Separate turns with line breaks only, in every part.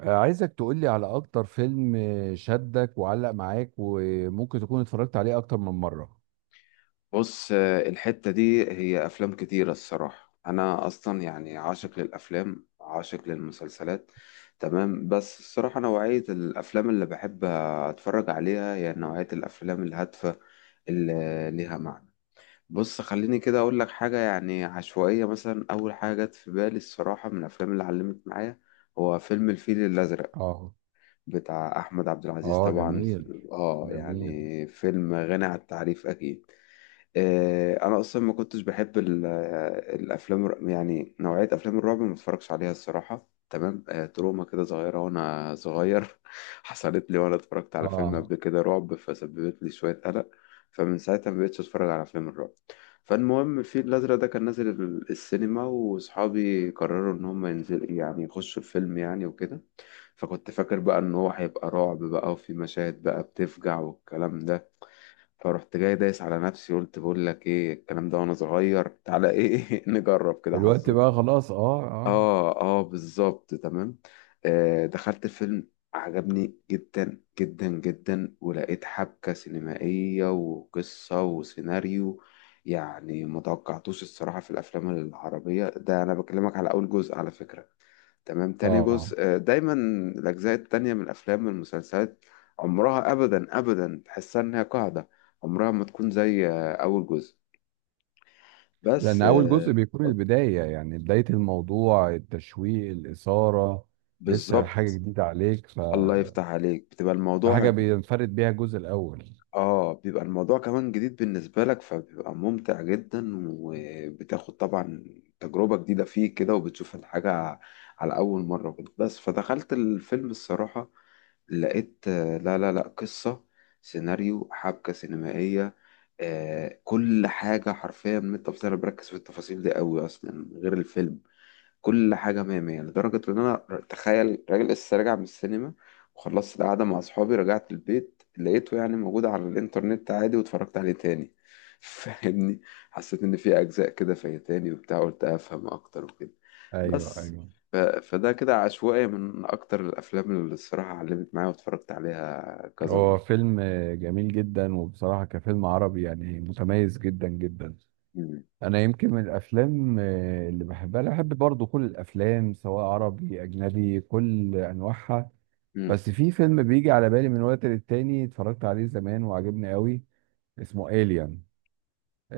عايزك تقولي على اكتر فيلم، شدك وعلق معاك وممكن تكون اتفرجت عليه اكتر من مرة.
بص، الحتة دي هي أفلام كتيرة الصراحة. أنا أصلا يعني عاشق للأفلام، عاشق للمسلسلات. تمام. بس الصراحة نوعية الأفلام اللي بحب أتفرج عليها هي نوعية الأفلام الهادفة اللي ليها معنى. بص، خليني كده أقول لك حاجة يعني عشوائية. مثلا أول حاجة جت في بالي الصراحة من الأفلام اللي علمت معايا هو فيلم الفيل الأزرق،
اه.
بتاع أحمد عبد العزيز
اه
طبعا.
جميل.
آه،
جميل.
يعني فيلم غني عن التعريف أكيد. انا اصلا ما كنتش بحب يعني نوعيه افلام الرعب ما اتفرجش عليها الصراحه. تمام. تروما كده صغيره وانا صغير حصلت لي وانا اتفرجت على فيلم
اه.
قبل كده رعب فسببت لي شويه قلق. فمن ساعتها ما بقتش اتفرج على افلام الرعب. فالمهم الفيل الازرق ده كان نازل السينما، واصحابي قرروا ان هم ينزل يعني يخشوا الفيلم يعني وكده. فكنت فاكر بقى ان هو هيبقى رعب بقى، وفي مشاهد بقى بتفجع والكلام ده. فرحت جاي دايس على نفسي قلت بقول لك ايه الكلام ده وانا صغير، تعالى ايه نجرب كده
دلوقتي
حظي.
بقى خلاص، اه اه.
اه، اه، بالظبط تمام. دخلت الفيلم، عجبني جدا جدا جدا ولقيت حبكة سينمائية وقصة وسيناريو. يعني متوقعتوش الصراحة في الأفلام العربية. ده أنا بكلمك على أول جزء على فكرة. تمام. تاني
اه،
جزء دايما الأجزاء التانية من الأفلام والمسلسلات عمرها أبدا أبدا تحسها إنها قاعدة، عمرها ما تكون زي أول جزء.
لان
بس
اول جزء بيكون البداية، يعني بداية الموضوع، التشويق، الاثارة، لسه حاجة
بالظبط.
جديدة عليك،
الله يفتح عليك، بتبقى الموضوع.
فحاجة بينفرد بيها الجزء الاول.
اه، بيبقى الموضوع كمان جديد بالنسبة لك فبيبقى ممتع جدا وبتاخد طبعا تجربة جديدة فيه كده، وبتشوف الحاجة على أول مرة كده. بس فدخلت الفيلم الصراحة، لقيت لا، لا، لا، قصة، سيناريو، حبكة سينمائية، كل حاجة حرفيا. من التفاصيل أنا بركز في التفاصيل دي قوي أصلا غير الفيلم. كل حاجة مية مية لدرجة إن أنا، تخيل راجل لسه راجع من السينما وخلصت القعدة مع أصحابي، رجعت البيت لقيته يعني موجود على الإنترنت عادي واتفرجت عليه تاني. فاهمني. حسيت إن في أجزاء كده فايتاني وبتاع، قلت أفهم أكتر وكده.
ايوه
بس
ايوه.
فده كده عشوائي من أكتر الأفلام اللي الصراحة علمت معايا واتفرجت عليها كذا
هو
مرة.
فيلم جميل جدا، وبصراحة كفيلم عربي يعني متميز جدا جدا.
مم.
أنا يمكن من الأفلام اللي بحبها، أنا بحب برضو كل الأفلام سواء عربي أجنبي، كل أنواعها.
مم.
بس في فيلم بيجي على بالي من وقت للتاني، اتفرجت عليه زمان وعجبني قوي، اسمه إيليان.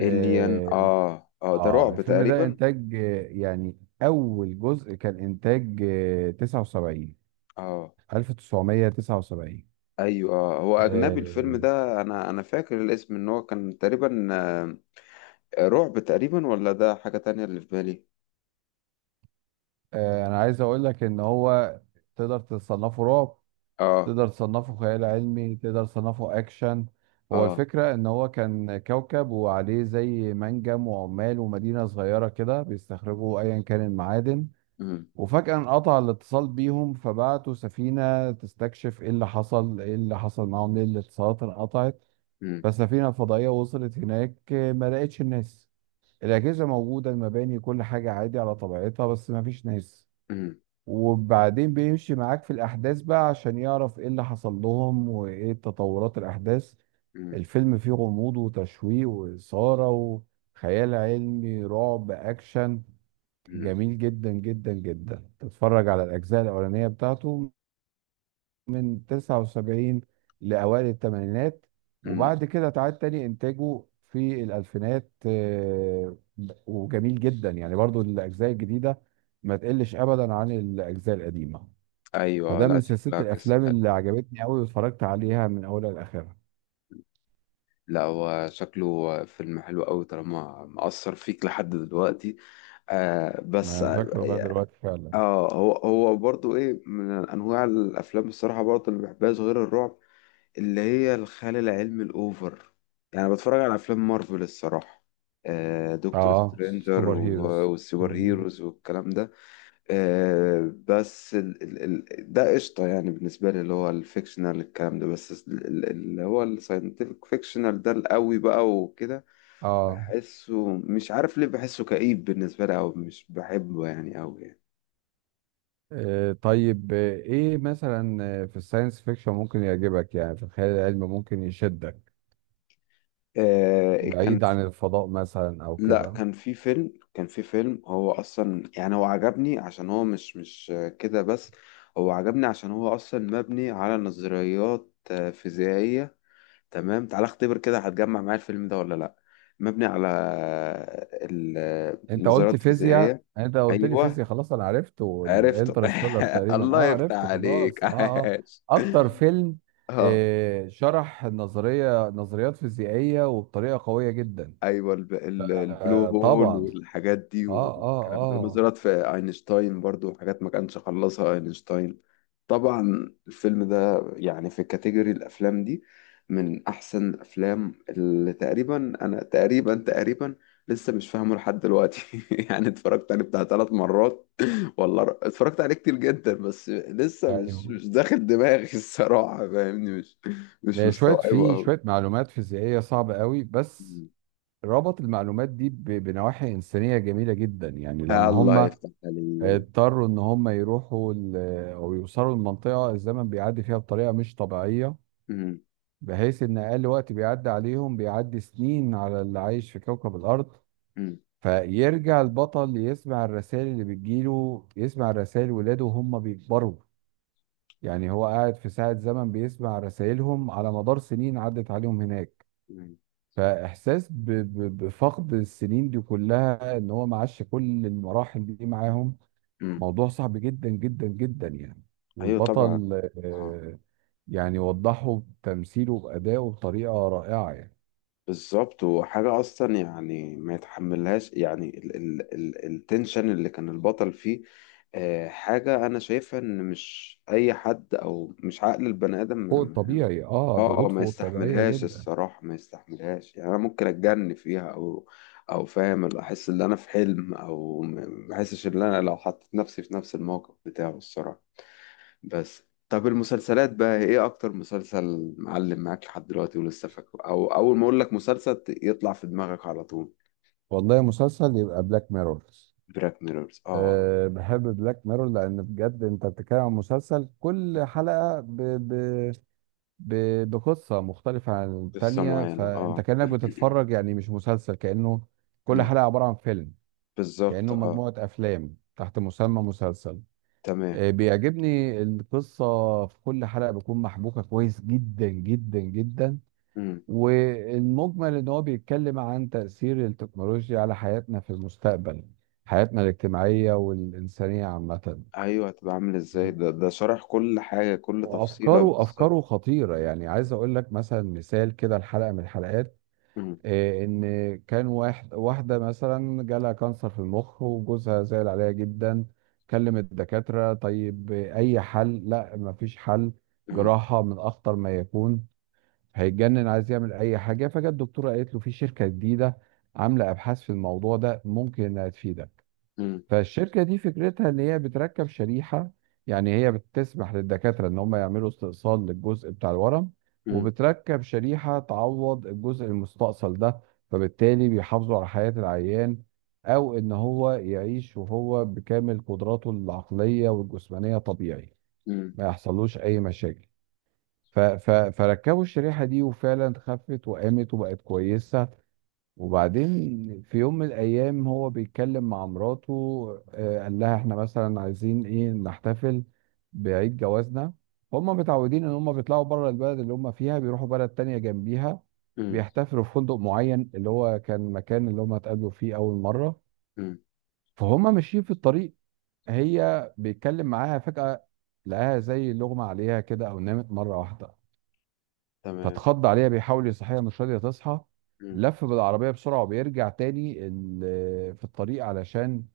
إليان، آه، آه، ده رعب
الفيلم ده
تقريبا.
إنتاج، يعني أول جزء كان إنتاج 79،
آه.
1979.
ايوه، هو اجنبي الفيلم ده، انا فاكر الاسم ان هو كان تقريبا رعب تقريبا، ولا ده حاجة تانية اللي في بالي؟
انا عايز اقول لك ان هو تقدر تصنفه رعب،
اه.
تقدر تصنفه خيال علمي، تقدر تصنفه اكشن. هو
اه.
الفكرة ان هو كان كوكب وعليه زي منجم وعمال ومدينة صغيرة كده، بيستخرجوا ايا كان المعادن.
امم.
وفجأة انقطع الاتصال بيهم، فبعتوا سفينة تستكشف ايه اللي حصل، ايه اللي حصل معاهم، ليه الاتصالات انقطعت.
امم.
فالسفينة الفضائية وصلت هناك، ما لقتش الناس. الأجهزة موجودة، المباني كل حاجة عادي على طبيعتها، بس ما فيش ناس.
امم.
وبعدين بيمشي معاك في الأحداث بقى عشان يعرف إيه اللي حصل لهم وإيه تطورات الأحداث.
امم.
الفيلم فيه غموض وتشويق وإثارة وخيال علمي، رعب، أكشن.
امم.
جميل جدا جدا جدا. تتفرج على الأجزاء الأولانية بتاعته من 79 لأوائل الثمانينات،
أمم.
وبعد كده تعاد تاني إنتاجه في الألفينات. وجميل جدا يعني برضو الأجزاء الجديدة، ما تقلش أبدا عن الأجزاء القديمة.
ايوه،
فده
لا،
من سلسلة
شكلها قصة
الأفلام
حلوة.
اللي عجبتني أوي واتفرجت عليها من أولها لآخرها.
لا، هو شكله فيلم حلو قوي طالما مأثر فيك لحد دلوقتي. آه، بس
أنا فاكره لغاية
اه.
دلوقتي فعلا.
هو برضو ايه من انواع الافلام الصراحة برضو اللي بحبها غير الرعب، اللي هي الخيال العلمي الأوفر. يعني بتفرج على أفلام مارفل الصراحة، دكتور
آه
سترينجر
سوبر هيروز.
والسوبر
مم.
هيروز والكلام ده. بس ال ده قشطة يعني بالنسبة لي، اللي هو الفيكشنال الكلام ده، بس اللي هو الساينتفك فيكشنال ده القوي بقى وكده.
آه.
بحسه، مش عارف ليه بحسه كئيب بالنسبة لي أو مش بحبه يعني أوي يعني.
طيب، إيه مثلا؟ في الساينس فيكشن ممكن يعجبك؟ يعني في الخيال العلمي ممكن يشدك
كان،
بعيد عن الفضاء مثلا أو
لا،
كده؟
كان في فيلم، هو اصلا يعني هو عجبني عشان هو مش كده بس. هو عجبني عشان هو اصلا مبني على نظريات فيزيائية. تمام، تعال اختبر كده هتجمع معايا الفيلم ده ولا لا؟ مبني على
انت قلت
النظريات
فيزياء،
الفيزيائية.
انت قلت لي
ايوه،
فيزياء، خلاص انا عرفت،
عرفته.
والانترستيلر تقريبا.
الله
اه
يفتح
عرفته، خلاص.
عليك
اه. اه
عاش.
اكتر فيلم.
اه.
شرح النظريه، نظريات فيزيائيه، وبطريقه قويه جدا.
ايوه، البلو
آه
هول
طبعا.
والحاجات دي
اه اه
والكلام ده،
اه.
ونظرت في اينشتاين، برضو حاجات ما كانش خلصها اينشتاين. طبعا الفيلم ده يعني في كاتيجوري الافلام دي من احسن الافلام. اللي تقريبا انا تقريبا لسه مش فاهمه لحد دلوقتي. يعني اتفرجت عليه بتاع 3 مرات. والله، اتفرجت عليه كتير جدا بس لسه مش
ايوه.
مش داخل دماغي. الصراحة فاهمني، مش
شويه
مستوعبه
في شويه
قوي.
معلومات فيزيائيه صعبه قوي، بس ربط المعلومات دي بنواحي انسانيه جميله جدا. يعني لما
الله
هم
يفتح عليك.
اضطروا ان هم يروحوا او يوصلوا لمنطقه الزمن بيعدي فيها بطريقه مش طبيعيه،
مم.
بحيث ان اقل وقت بيعدي عليهم بيعدي سنين على اللي عايش في كوكب الارض.
مم.
فيرجع البطل يسمع الرسائل اللي بتجيله، يسمع الرسائل ولاده وهم بيكبروا. يعني هو قاعد في ساعة زمن بيسمع رسائلهم على مدار سنين عدت عليهم هناك.
مم.
فاحساس بفقد السنين دي كلها، ان هو ما عاش كل المراحل دي معاهم.
مم.
موضوع صعب جدا جدا جدا يعني.
ايوه طبعا.
والبطل
اه،
آه، يعني وضحه بتمثيله بأدائه بطريقة رائعة يعني.
بالظبط. وحاجه اصلا يعني ما يتحملهاش، يعني ال ال ال التنشن اللي كان البطل فيه. حاجه انا شايفها ان مش اي حد او مش عقل البني ادم
فوق الطبيعي، اه،
اه،
ضغوط
ما
فوق الطبيعية
يستحملهاش
جدا.
الصراحه، ما يستحملهاش يعني. انا ممكن اتجن فيها او فاهم، اللي احس ان انا في حلم او ما احسش ان انا لو حطيت نفسي في نفس الموقف بتاعه الصراحه. بس. طب المسلسلات بقى، ايه اكتر مسلسل معلم معاك لحد دلوقتي ولسه فاكره، او اول ما اقول لك مسلسل يطلع في دماغك على طول؟
والله، مسلسل يبقى بلاك ميرور.
براك ميرورز، اه.
بحب بلاك ميرور، لان بجد انت بتتكلم عن مسلسل كل حلقة ب... بقصة مختلفة عن
قصة
التانية،
معينة،
فانت
اه.
كأنك بتتفرج يعني مش مسلسل، كأنه كل
مم.
حلقة عبارة عن فيلم،
بالظبط،
كأنه
اه،
مجموعة افلام تحت مسمى مسلسل.
تمام.
بيعجبني القصة في كل حلقة بتكون محبوكة كويس جدا جدا جدا.
مم.
والمجمل ان هو بيتكلم عن تأثير التكنولوجيا على حياتنا في المستقبل، حياتنا الاجتماعية والإنسانية عامة.
ايوه، هتبقى عامل ازاي. ده شرح كل حاجة كل تفصيلة
وافكاره، افكاره
بالظبط.
خطيره. يعني عايز اقول لك مثلا مثال كده، الحلقه من الحلقات،
مم.
ان كان واحد، واحده مثلا جالها كانسر في المخ وجوزها زعل عليها جدا. كلم الدكاتره، طيب اي حل؟ لا، ما فيش حل،
مم.
جراحه من اخطر ما يكون. هيتجنن، عايز يعمل اي حاجه. فجت الدكتوره قالت له في شركه جديده عامله ابحاث في الموضوع ده، ممكن انها تفيدك.
مم.
فالشركه دي فكرتها ان هي بتركب شريحه، يعني هي بتسمح للدكاتره ان هم يعملوا استئصال للجزء بتاع الورم،
مم.
وبتركب شريحه تعوض الجزء المستأصل ده، فبالتالي بيحافظوا على حياه العيان. او ان هو يعيش وهو بكامل قدراته العقليه والجسمانيه طبيعي،
مم.
ما يحصلوش اي مشاكل. فركبوا الشريحة دي، وفعلا خفت وقامت وبقت كويسة. وبعدين في يوم من الأيام، هو بيتكلم مع مراته، قال لها احنا مثلا عايزين ايه نحتفل بعيد جوازنا. هم متعودين ان هم بيطلعوا بره البلد اللي هم فيها، بيروحوا بلد تانية جنبيها،
مم.
بيحتفلوا في فندق معين اللي هو كان مكان اللي هم اتقابلوا فيه أول مرة.
مم.
فهم ماشيين في الطريق، هي بيتكلم معاها فجأة لقاها زي لغمة عليها كده، أو نامت مرة واحدة.
تمام.
فاتخض عليها، بيحاول يصحيها مش راضيه تصحى.
مم.
لف بالعربيه بسرعه وبيرجع تاني في الطريق علشان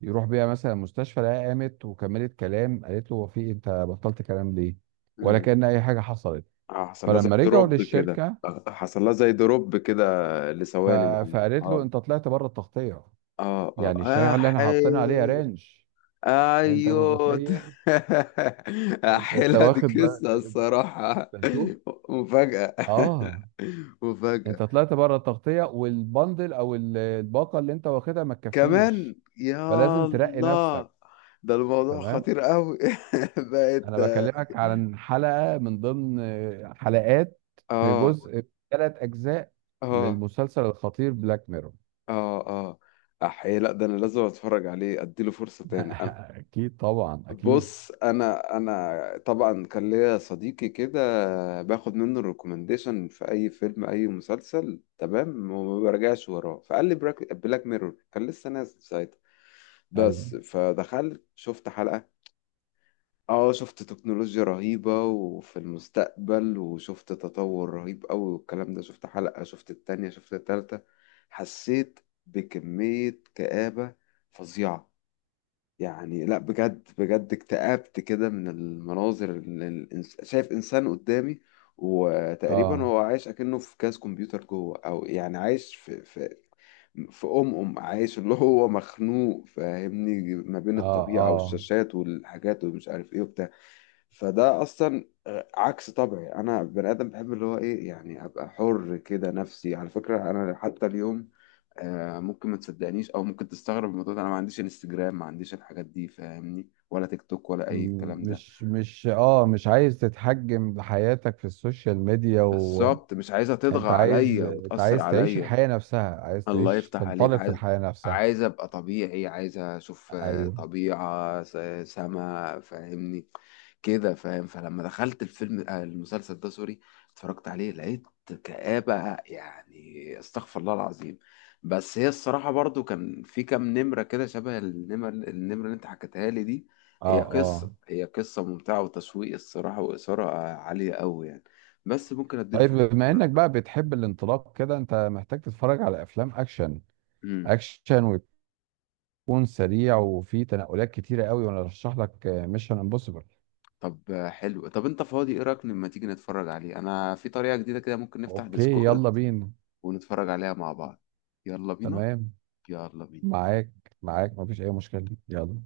يروح بيها مثلا المستشفى. لقاها قامت وكملت كلام، قالت له هو في إيه؟ انت بطلت كلام ليه؟ ولا
مم.
كأن اي حاجه حصلت.
حصل لها زي
فلما رجعوا
دروب كده،
للشركه، ف...
لثواني معينة،
فقالت له
اه،
انت طلعت بره التغطيه،
اه،
يعني
اه،
الشريحه اللي احنا حاطينها عليها
احي.
رانش. انت
ايوه.
متخيل؟ أنت
احيلها، دي
واخد بقى،
قصة الصراحة.
انت شوف.
مفاجأة.
اه،
مفاجأة.
انت طلعت بره التغطيه، والبندل او الباقه اللي انت واخدها ما
كمان
تكفيش،
يا
فلازم ترقي
الله.
نفسك.
ده الموضوع
تمام.
خطير قوي. بقت.
انا بكلمك عن حلقة من ضمن حلقات في
اه،
جزء، ثلاث اجزاء
اه،
للمسلسل الخطير بلاك ميرور.
اه، اه، احيي. لا، ده انا لازم اتفرج عليه اديله فرصة تاني.
اكيد طبعا، اكيد.
بص، انا طبعا كان ليا صديقي كده، باخد منه الريكومنديشن في اي فيلم، اي مسلسل تمام، وما برجعش وراه. فقال لي بلاك ميرور، كان لسه نازل ساعتها
أيوة.
بس. فدخلت شفت حلقة، اه، شفت تكنولوجيا رهيبة وفي المستقبل، وشفت تطور رهيب قوي والكلام ده. شفت حلقة، شفت التانية، شفت التالتة، حسيت بكمية كآبة فظيعة. يعني لا، بجد بجد اكتئبت كده من المناظر اللي شايف انسان قدامي، وتقريبا
اه
هو عايش اكنه في كاس كمبيوتر جوه، او يعني عايش في في في ام ام عايش، اللي هو مخنوق. فاهمني، ما بين
اه
الطبيعة
اه.
والشاشات والحاجات ومش عارف ايه وبتاع. فده اصلا عكس طبعي. انا بني ادم بحب اللي هو ايه، يعني ابقى حر كده. نفسي على فكرة انا حتى اليوم، ممكن ما تصدقنيش او ممكن تستغرب من الموضوع ده، انا ما عنديش انستجرام، ما عنديش الحاجات دي فاهمني، ولا تيك توك، ولا اي الكلام ده.
مش عايز تتحجم بحياتك في السوشيال ميديا،
بالظبط،
وانت
مش عايزه تطغى
عايز،
عليا
انت
وتاثر
عايز تعيش
عليا.
الحياة نفسها، عايز
الله
تعيش
يفتح عليك.
تنطلق في
عايز،
الحياة نفسها.
عايز ابقى طبيعي، عايز اشوف
ايوه.
طبيعة، سما، فاهمني كده، فاهم. فلما دخلت الفيلم آه، المسلسل ده، سوري، اتفرجت عليه لقيت كآبة يعني، استغفر الله العظيم. بس هي الصراحة برضو كان في كام نمرة كده شبه النمرة اللي انت حكيتها لي دي. هي
اه اه.
قصة هي قصة ممتعة وتشويق الصراحة وإثارة عالية قوي يعني. بس ممكن اديله
طيب
فرصة
بما
دلوقتي.
انك بقى بتحب الانطلاق كده، انت محتاج تتفرج على افلام اكشن،
مم.
اكشن ويكون سريع وفيه تنقلات كتيره قوي، وانا ارشح لك ميشن امبوسيبل.
طب حلو. طب انت فاضي؟ ايه رايك لما تيجي نتفرج عليه انا في طريقة جديدة كده، ممكن نفتح
اوكي،
ديسكورد
يلا بينا.
ونتفرج عليها مع بعض. يلا بينا.
تمام.
يلا بينا.
معاك، معاك، مفيش اي مشكله، يلا.